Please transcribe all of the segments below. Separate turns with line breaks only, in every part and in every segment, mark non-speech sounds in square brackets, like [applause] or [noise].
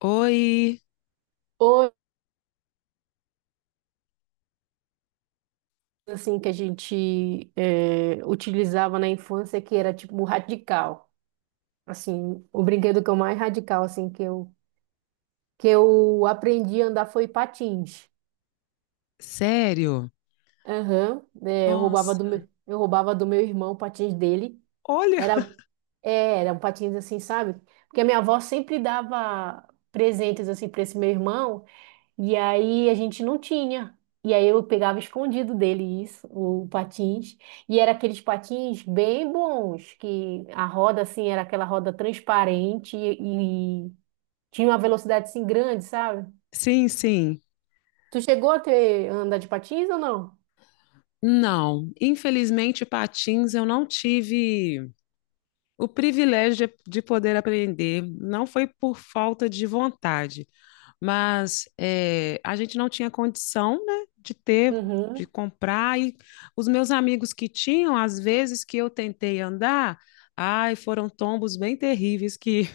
Oi,
Ou assim que a gente utilizava na infância que era tipo radical. Assim, o brinquedo que eu mais radical assim que eu aprendi a andar foi patins.
sério?
Aham, né,
Nossa,
eu roubava do meu irmão o patins dele.
olha,
Era era um patins assim, sabe? Porque a minha avó sempre dava presentes assim para esse meu irmão. E aí a gente não tinha. E aí eu pegava escondido dele isso, o patins. E era aqueles patins bem bons, que a roda assim era aquela roda transparente e tinha uma velocidade assim grande, sabe?
sim, sim.
Tu chegou a ter andar de patins ou não?
Não, infelizmente, patins eu não tive o privilégio de poder aprender. Não foi por falta de vontade, mas a gente não tinha condição, né, de ter, de
Uhum.
comprar. E os meus amigos que tinham, às vezes que eu tentei andar, ai, foram tombos bem terríveis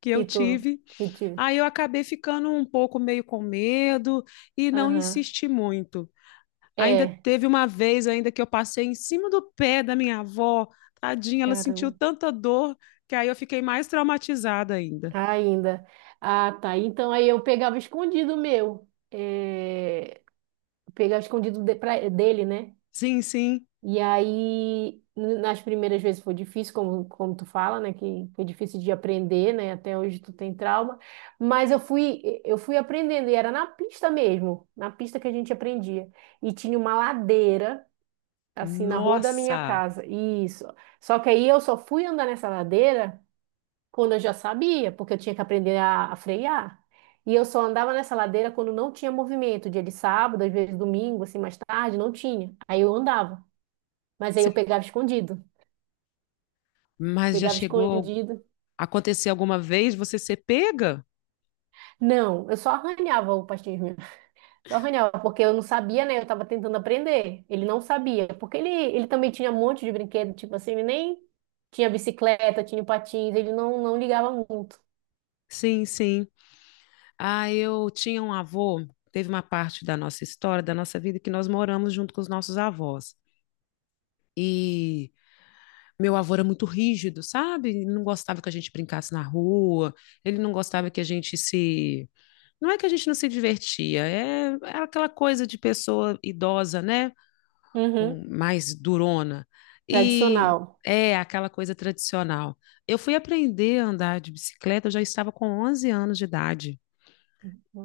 que
Que
eu
tu
tive.
que te...
Aí eu acabei ficando um pouco meio com medo e não
Aham.
insisti muito. Ainda
É,
teve uma vez ainda que eu passei em cima do pé da minha avó, tadinha, ela sentiu
caramba.
tanta dor que aí eu fiquei mais traumatizada ainda.
Tá. Ainda. Ah, tá. Então aí eu pegava escondido o meu. É, pegava escondido dele, né?
Sim, sim.
E aí, nas primeiras vezes foi difícil, como, como tu fala, né? Que foi difícil de aprender, né? Até hoje tu tem trauma. Mas eu fui aprendendo, e era na pista mesmo, na pista que a gente aprendia. E tinha uma ladeira, assim, na rua da minha
Nossa!
casa. Isso. Só que aí eu só fui andar nessa ladeira quando eu já sabia, porque eu tinha que aprender a frear. E eu só andava nessa ladeira quando não tinha movimento, dia de sábado, às vezes domingo, assim, mais tarde, não tinha. Aí eu andava. Mas aí
Cê-
eu pegava escondido.
Mas já
Pegava
chegou
escondido.
a acontecer alguma vez você ser pega?
Não, eu só arranhava o pastinho mesmo. Só arranhava, porque eu não sabia, né? Eu tava tentando aprender. Ele não sabia. Porque ele também tinha um monte de brinquedo, tipo assim, ele nem tinha bicicleta, tinha patins, ele não ligava muito.
Sim, sim. Ah, eu tinha um avô, teve uma parte da nossa história, da nossa vida, que nós moramos junto com os nossos avós. E meu avô era muito rígido, sabe? Ele não gostava que a gente brincasse na rua, ele não gostava que a gente se. Não é que a gente não se divertia, é aquela coisa de pessoa idosa, né?
Uhum.
Com mais durona. E
Tradicional.
é aquela coisa tradicional. Eu fui aprender a andar de bicicleta, eu já estava com 11 anos de idade.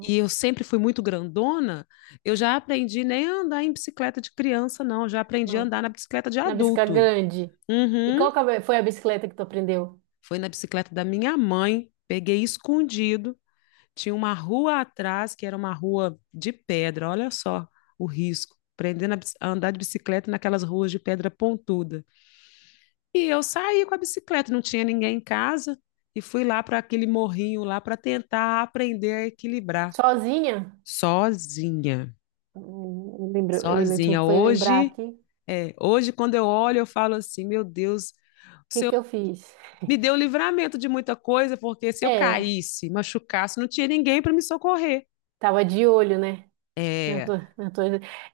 E eu sempre fui muito grandona, eu já aprendi nem a andar em bicicleta de criança, não. Eu já aprendi a
não.
andar na bicicleta de
Na bicicleta
adulto.
grande. E
Uhum.
qual que foi a bicicleta que tu aprendeu?
Foi na bicicleta da minha mãe, peguei escondido. Tinha uma rua atrás, que era uma rua de pedra, olha só o risco. Aprendendo a andar de bicicleta naquelas ruas de pedra pontuda. E eu saí com a bicicleta, não tinha ninguém em casa, e fui lá para aquele morrinho lá para tentar aprender a equilibrar
Sozinha?
sozinha.
Eu me lembro,
Sozinha.
foi lembrar
Hoje,
aqui. O
hoje quando eu olho, eu falo assim, meu Deus,
que
se
que eu fiz?
me deu livramento de muita coisa, porque se eu
É,
caísse, machucasse, não tinha ninguém para me socorrer.
tava de olho, né? Eu
É,
tô- eu tô-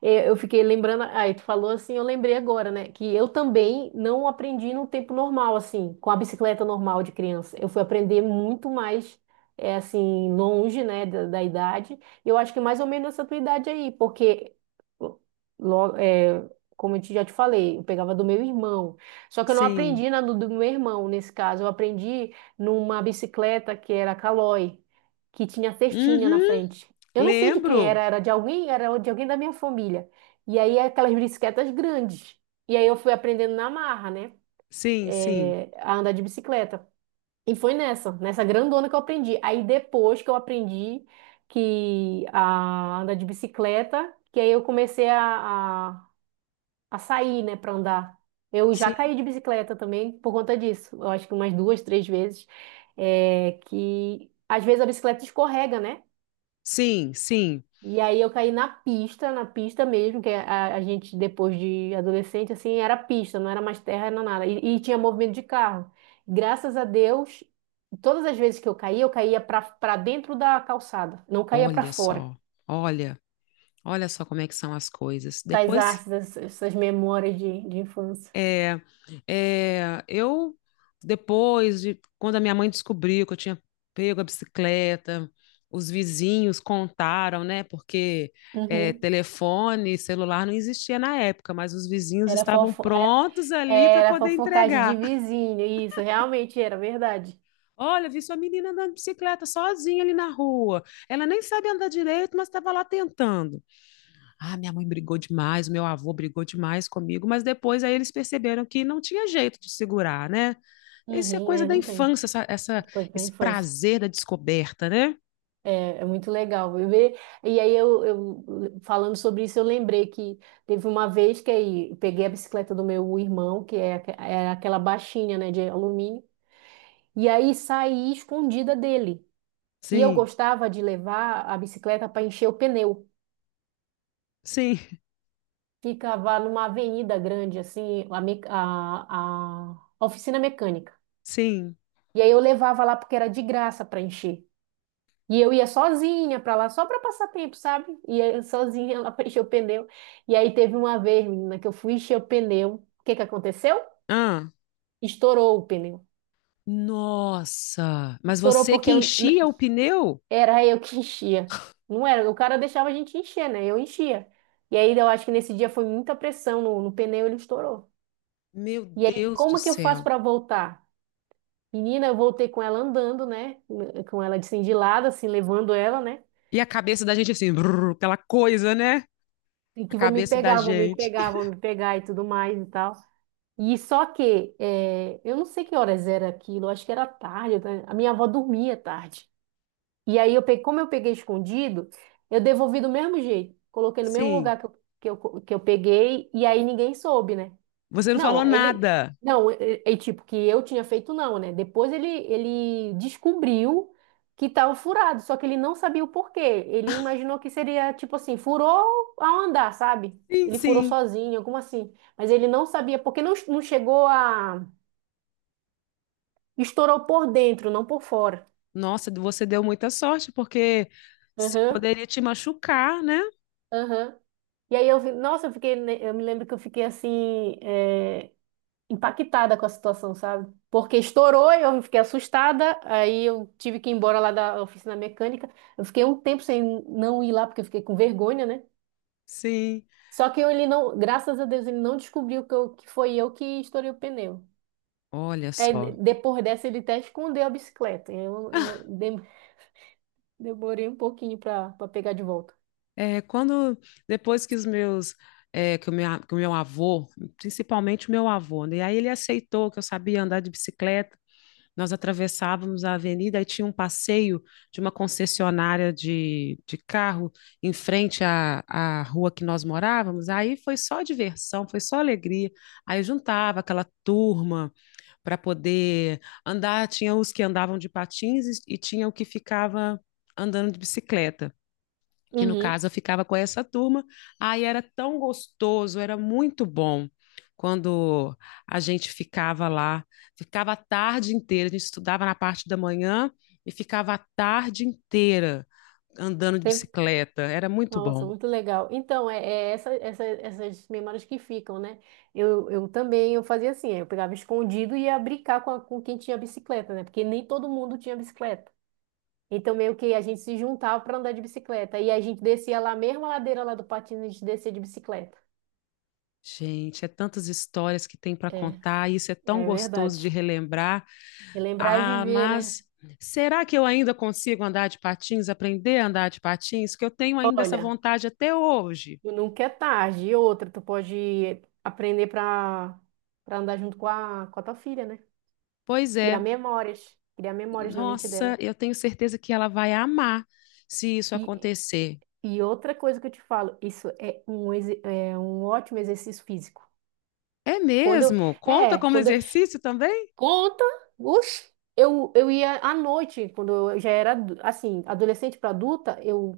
é, eu fiquei lembrando, aí tu falou assim, eu lembrei agora, né, que eu também não aprendi no tempo normal, assim, com a bicicleta normal de criança. Eu fui aprender muito mais, é, assim, longe, né, da idade. E eu acho que é mais ou menos essa tua idade aí, porque, logo, como já te falei, eu pegava do meu irmão. Só que eu não
sim.
aprendi na do meu irmão, nesse caso. Eu aprendi numa bicicleta que era Caloi, que tinha cestinha na
Uhum,
frente. Eu não sei de quem era,
lembro.
era de alguém da minha família. E aí aquelas bicicletas grandes. E aí eu fui aprendendo na marra, né?
Sim, sim,
A andar de bicicleta. E foi nessa grandona que eu aprendi. Aí depois que eu aprendi que a andar de bicicleta, que aí eu comecei a sair, né, para andar. Eu já
sim,
caí de bicicleta também por conta disso. Eu acho que umas duas, três vezes. É, que às vezes a bicicleta escorrega, né?
sim, sim.
E aí eu caí na pista mesmo, que a gente, depois de adolescente, assim, era pista, não era mais terra, era nada. E tinha movimento de carro. Graças a Deus, todas as vezes que eu caía para dentro da calçada, não caía para
Olha
fora.
só, olha, olha só como é que são as coisas.
Essas
Depois
artes, essas memórias de infância.
É, é, eu, depois de quando a minha mãe descobriu que eu tinha pego a bicicleta, os vizinhos contaram, né? Porque
Uhum.
telefone, celular não existia na época, mas os vizinhos
Era
estavam
fofo,
prontos
é,
ali para
era
poder
fofocagem de
entregar.
vizinho, isso, realmente era verdade.
Olha, vi sua menina andando de bicicleta sozinha ali na rua. Ela nem sabe andar direito, mas estava lá tentando. Ah, minha mãe brigou demais, meu avô brigou demais comigo, mas depois aí eles perceberam que não tinha jeito de segurar, né? Isso é
Uhum,
coisa
é,
da
não tem,
infância,
coisa da
esse
infância.
prazer da descoberta, né?
É é muito legal ver. E aí falando sobre isso, eu lembrei que teve uma vez que aí eu peguei a bicicleta do meu irmão, que é, era aquela baixinha, né, de alumínio, e aí saí escondida dele. E eu
Sim,
gostava de levar a bicicleta para encher o pneu.
sim,
Ficava numa avenida grande, assim, a oficina mecânica.
sim.
E aí eu levava lá porque era de graça para encher. E eu ia sozinha pra lá, só pra passar tempo, sabe? Ia sozinha lá [laughs] pra encher o pneu. E aí teve uma vez, menina, que eu fui encher o pneu. O que que aconteceu?
Ah,
Estourou o pneu.
nossa! Mas
Estourou
você que enchia o pneu?
era eu que enchia. Não era, o cara deixava a gente encher, né? Eu enchia. E aí eu acho que nesse dia foi muita pressão no pneu, ele estourou.
Meu
E aí,
Deus do
como que eu faço
céu!
pra voltar? Menina, eu voltei com ela andando, né? Com ela assim, de lado, assim, levando ela, né?
E a cabeça da gente assim, brrr, aquela coisa, né?
E
A
que vão me
cabeça da
pegar, vão me
gente.
pegar, vão
[laughs]
me pegar e tudo mais e tal. E só que, eu não sei que horas era aquilo, acho que era tarde, né? A minha avó dormia tarde. E aí, como eu peguei escondido, eu devolvi do mesmo jeito. Coloquei no mesmo
Sim,
lugar que eu peguei, e aí ninguém soube, né?
você não falou
Não, ele.
nada.
Não, é, é é tipo que eu tinha feito, não, né? Depois ele descobriu que estava furado, só que ele não sabia o porquê. Ele imaginou que seria tipo assim, furou ao andar, sabe?
Sim,
Ele furou
sim.
sozinho, alguma assim. Mas ele não sabia, porque não chegou a. Estourou por dentro, não por fora.
Nossa, você deu muita sorte, porque se
Aham,
poderia te machucar, né?
aham. E aí eu vi, nossa, eu fiquei, né, eu me lembro que eu fiquei assim, é, impactada com a situação, sabe? Porque estourou e eu fiquei assustada, aí eu tive que ir embora lá da oficina mecânica. Eu fiquei um tempo sem não ir lá porque eu fiquei com vergonha, né?
Sim.
Só que ele não, graças a Deus, ele não descobriu que foi eu que estourei o pneu.
Olha
Aí,
só.
depois dessa, ele até escondeu a bicicleta. Eu não- dem- demorei um pouquinho para pegar de volta.
É, quando depois que os meus que o meu avô, principalmente o meu avô, né? E aí ele aceitou que eu sabia andar de bicicleta. Nós atravessávamos a avenida e tinha um passeio de uma concessionária de carro em frente à rua que nós morávamos. Aí foi só diversão, foi só alegria. Aí juntava aquela turma para poder andar. Tinha os que andavam de patins e tinha o que ficava andando de bicicleta que no
Uhum.
caso eu ficava com essa turma. Aí era tão gostoso, era muito bom quando a gente ficava lá, ficava a tarde inteira, a gente estudava na parte da manhã e ficava a tarde inteira andando de
Teve.
bicicleta, era muito
Nossa,
bom.
muito legal. Então, é, essas memórias que ficam, né? Eu também eu fazia assim, eu pegava escondido e ia brincar com, com quem tinha bicicleta, né? Porque nem todo mundo tinha bicicleta. Então, meio que a gente se juntava para andar de bicicleta. E a gente descia lá, mesmo a ladeira lá do patins, a gente descia de bicicleta.
Gente, é tantas histórias que tem para
É,
contar, isso é tão
é
gostoso
verdade.
de relembrar.
Relembrar e
Ah,
viver, né?
mas será que eu ainda consigo andar de patins, aprender a andar de patins? Que eu tenho ainda essa
Olha,
vontade até hoje.
nunca é tarde. E outra, tu pode aprender para andar junto com a tua filha, né?
Pois
Criar
é,
memórias. Criar memórias na mente dela.
nossa, eu tenho certeza que ela vai amar se isso
E,
acontecer.
e outra coisa que eu te falo, isso é um, é um ótimo exercício físico.
É
Quando
mesmo?
eu,
Conta como
quando eu,
exercício também?
conta, oxe, eu ia à noite, quando eu já era assim, adolescente para adulta,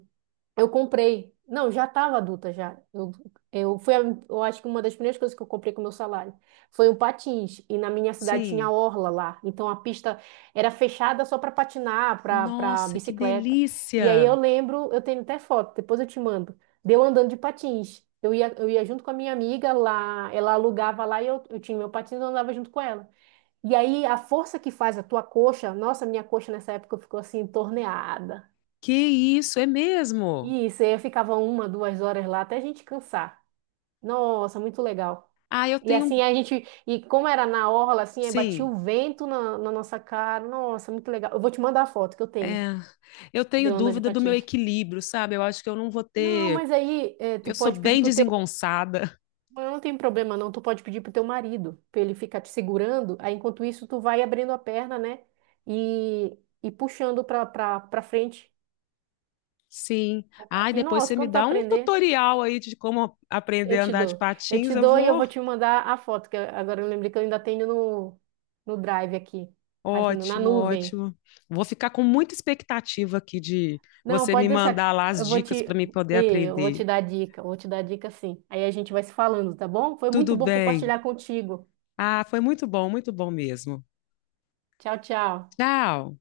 eu comprei. Não, já estava adulta já. Eu foi, a- eu acho que uma das primeiras coisas que eu comprei com o meu salário foi um patins. E na minha cidade tinha
Sim.
orla lá. Então a pista era fechada só para patinar, para
Nossa, que
bicicleta. E aí eu
delícia!
lembro, eu tenho até foto, depois eu te mando. Deu andando de patins. Eu ia junto com a minha amiga lá, ela alugava lá e eu tinha meu patins, eu andava junto com ela. E aí a força que faz a tua coxa, nossa, minha coxa nessa época ficou assim torneada.
Que isso, é mesmo?
E isso, aí eu ficava uma, duas horas lá até a gente cansar. Nossa, muito legal.
Ah, eu
E
tenho.
assim a gente, e como era na orla, assim, aí batia
Sim.
o vento na nossa cara. Nossa, muito legal. Eu vou te mandar a foto que eu tenho
É, eu
de
tenho
eu andando de
dúvida do meu
patins.
equilíbrio, sabe? Eu acho que eu não vou
Não,
ter.
mas aí
Eu
tu
sou
pode pedir
bem
pro teu.
desengonçada.
Não tem problema, não. Tu pode pedir pro teu marido, pra ele ficar te segurando. Aí enquanto isso, tu vai abrindo a perna, né? E puxando pra frente.
[laughs] Sim.
O
Ai,
patins.
depois você
Nossa,
me
quando tu
dá um
aprender.
tutorial aí de como
Eu
aprender a
te
andar de
dou. Eu
patins,
te
eu
dou e eu
vou.
vou te mandar a foto, agora eu lembrei que eu ainda tenho no Drive aqui, na
Ótimo,
nuvem.
ótimo. Vou ficar com muita expectativa aqui de
Não,
você
pode
me
deixar.
mandar lá as dicas para me poder
Eu vou
aprender.
te dar dica, eu vou te dar dica sim. Aí a gente vai se falando, tá bom? Foi
Tudo
muito bom
bem.
compartilhar contigo.
Ah, foi muito bom mesmo.
Tchau, tchau.
Tchau.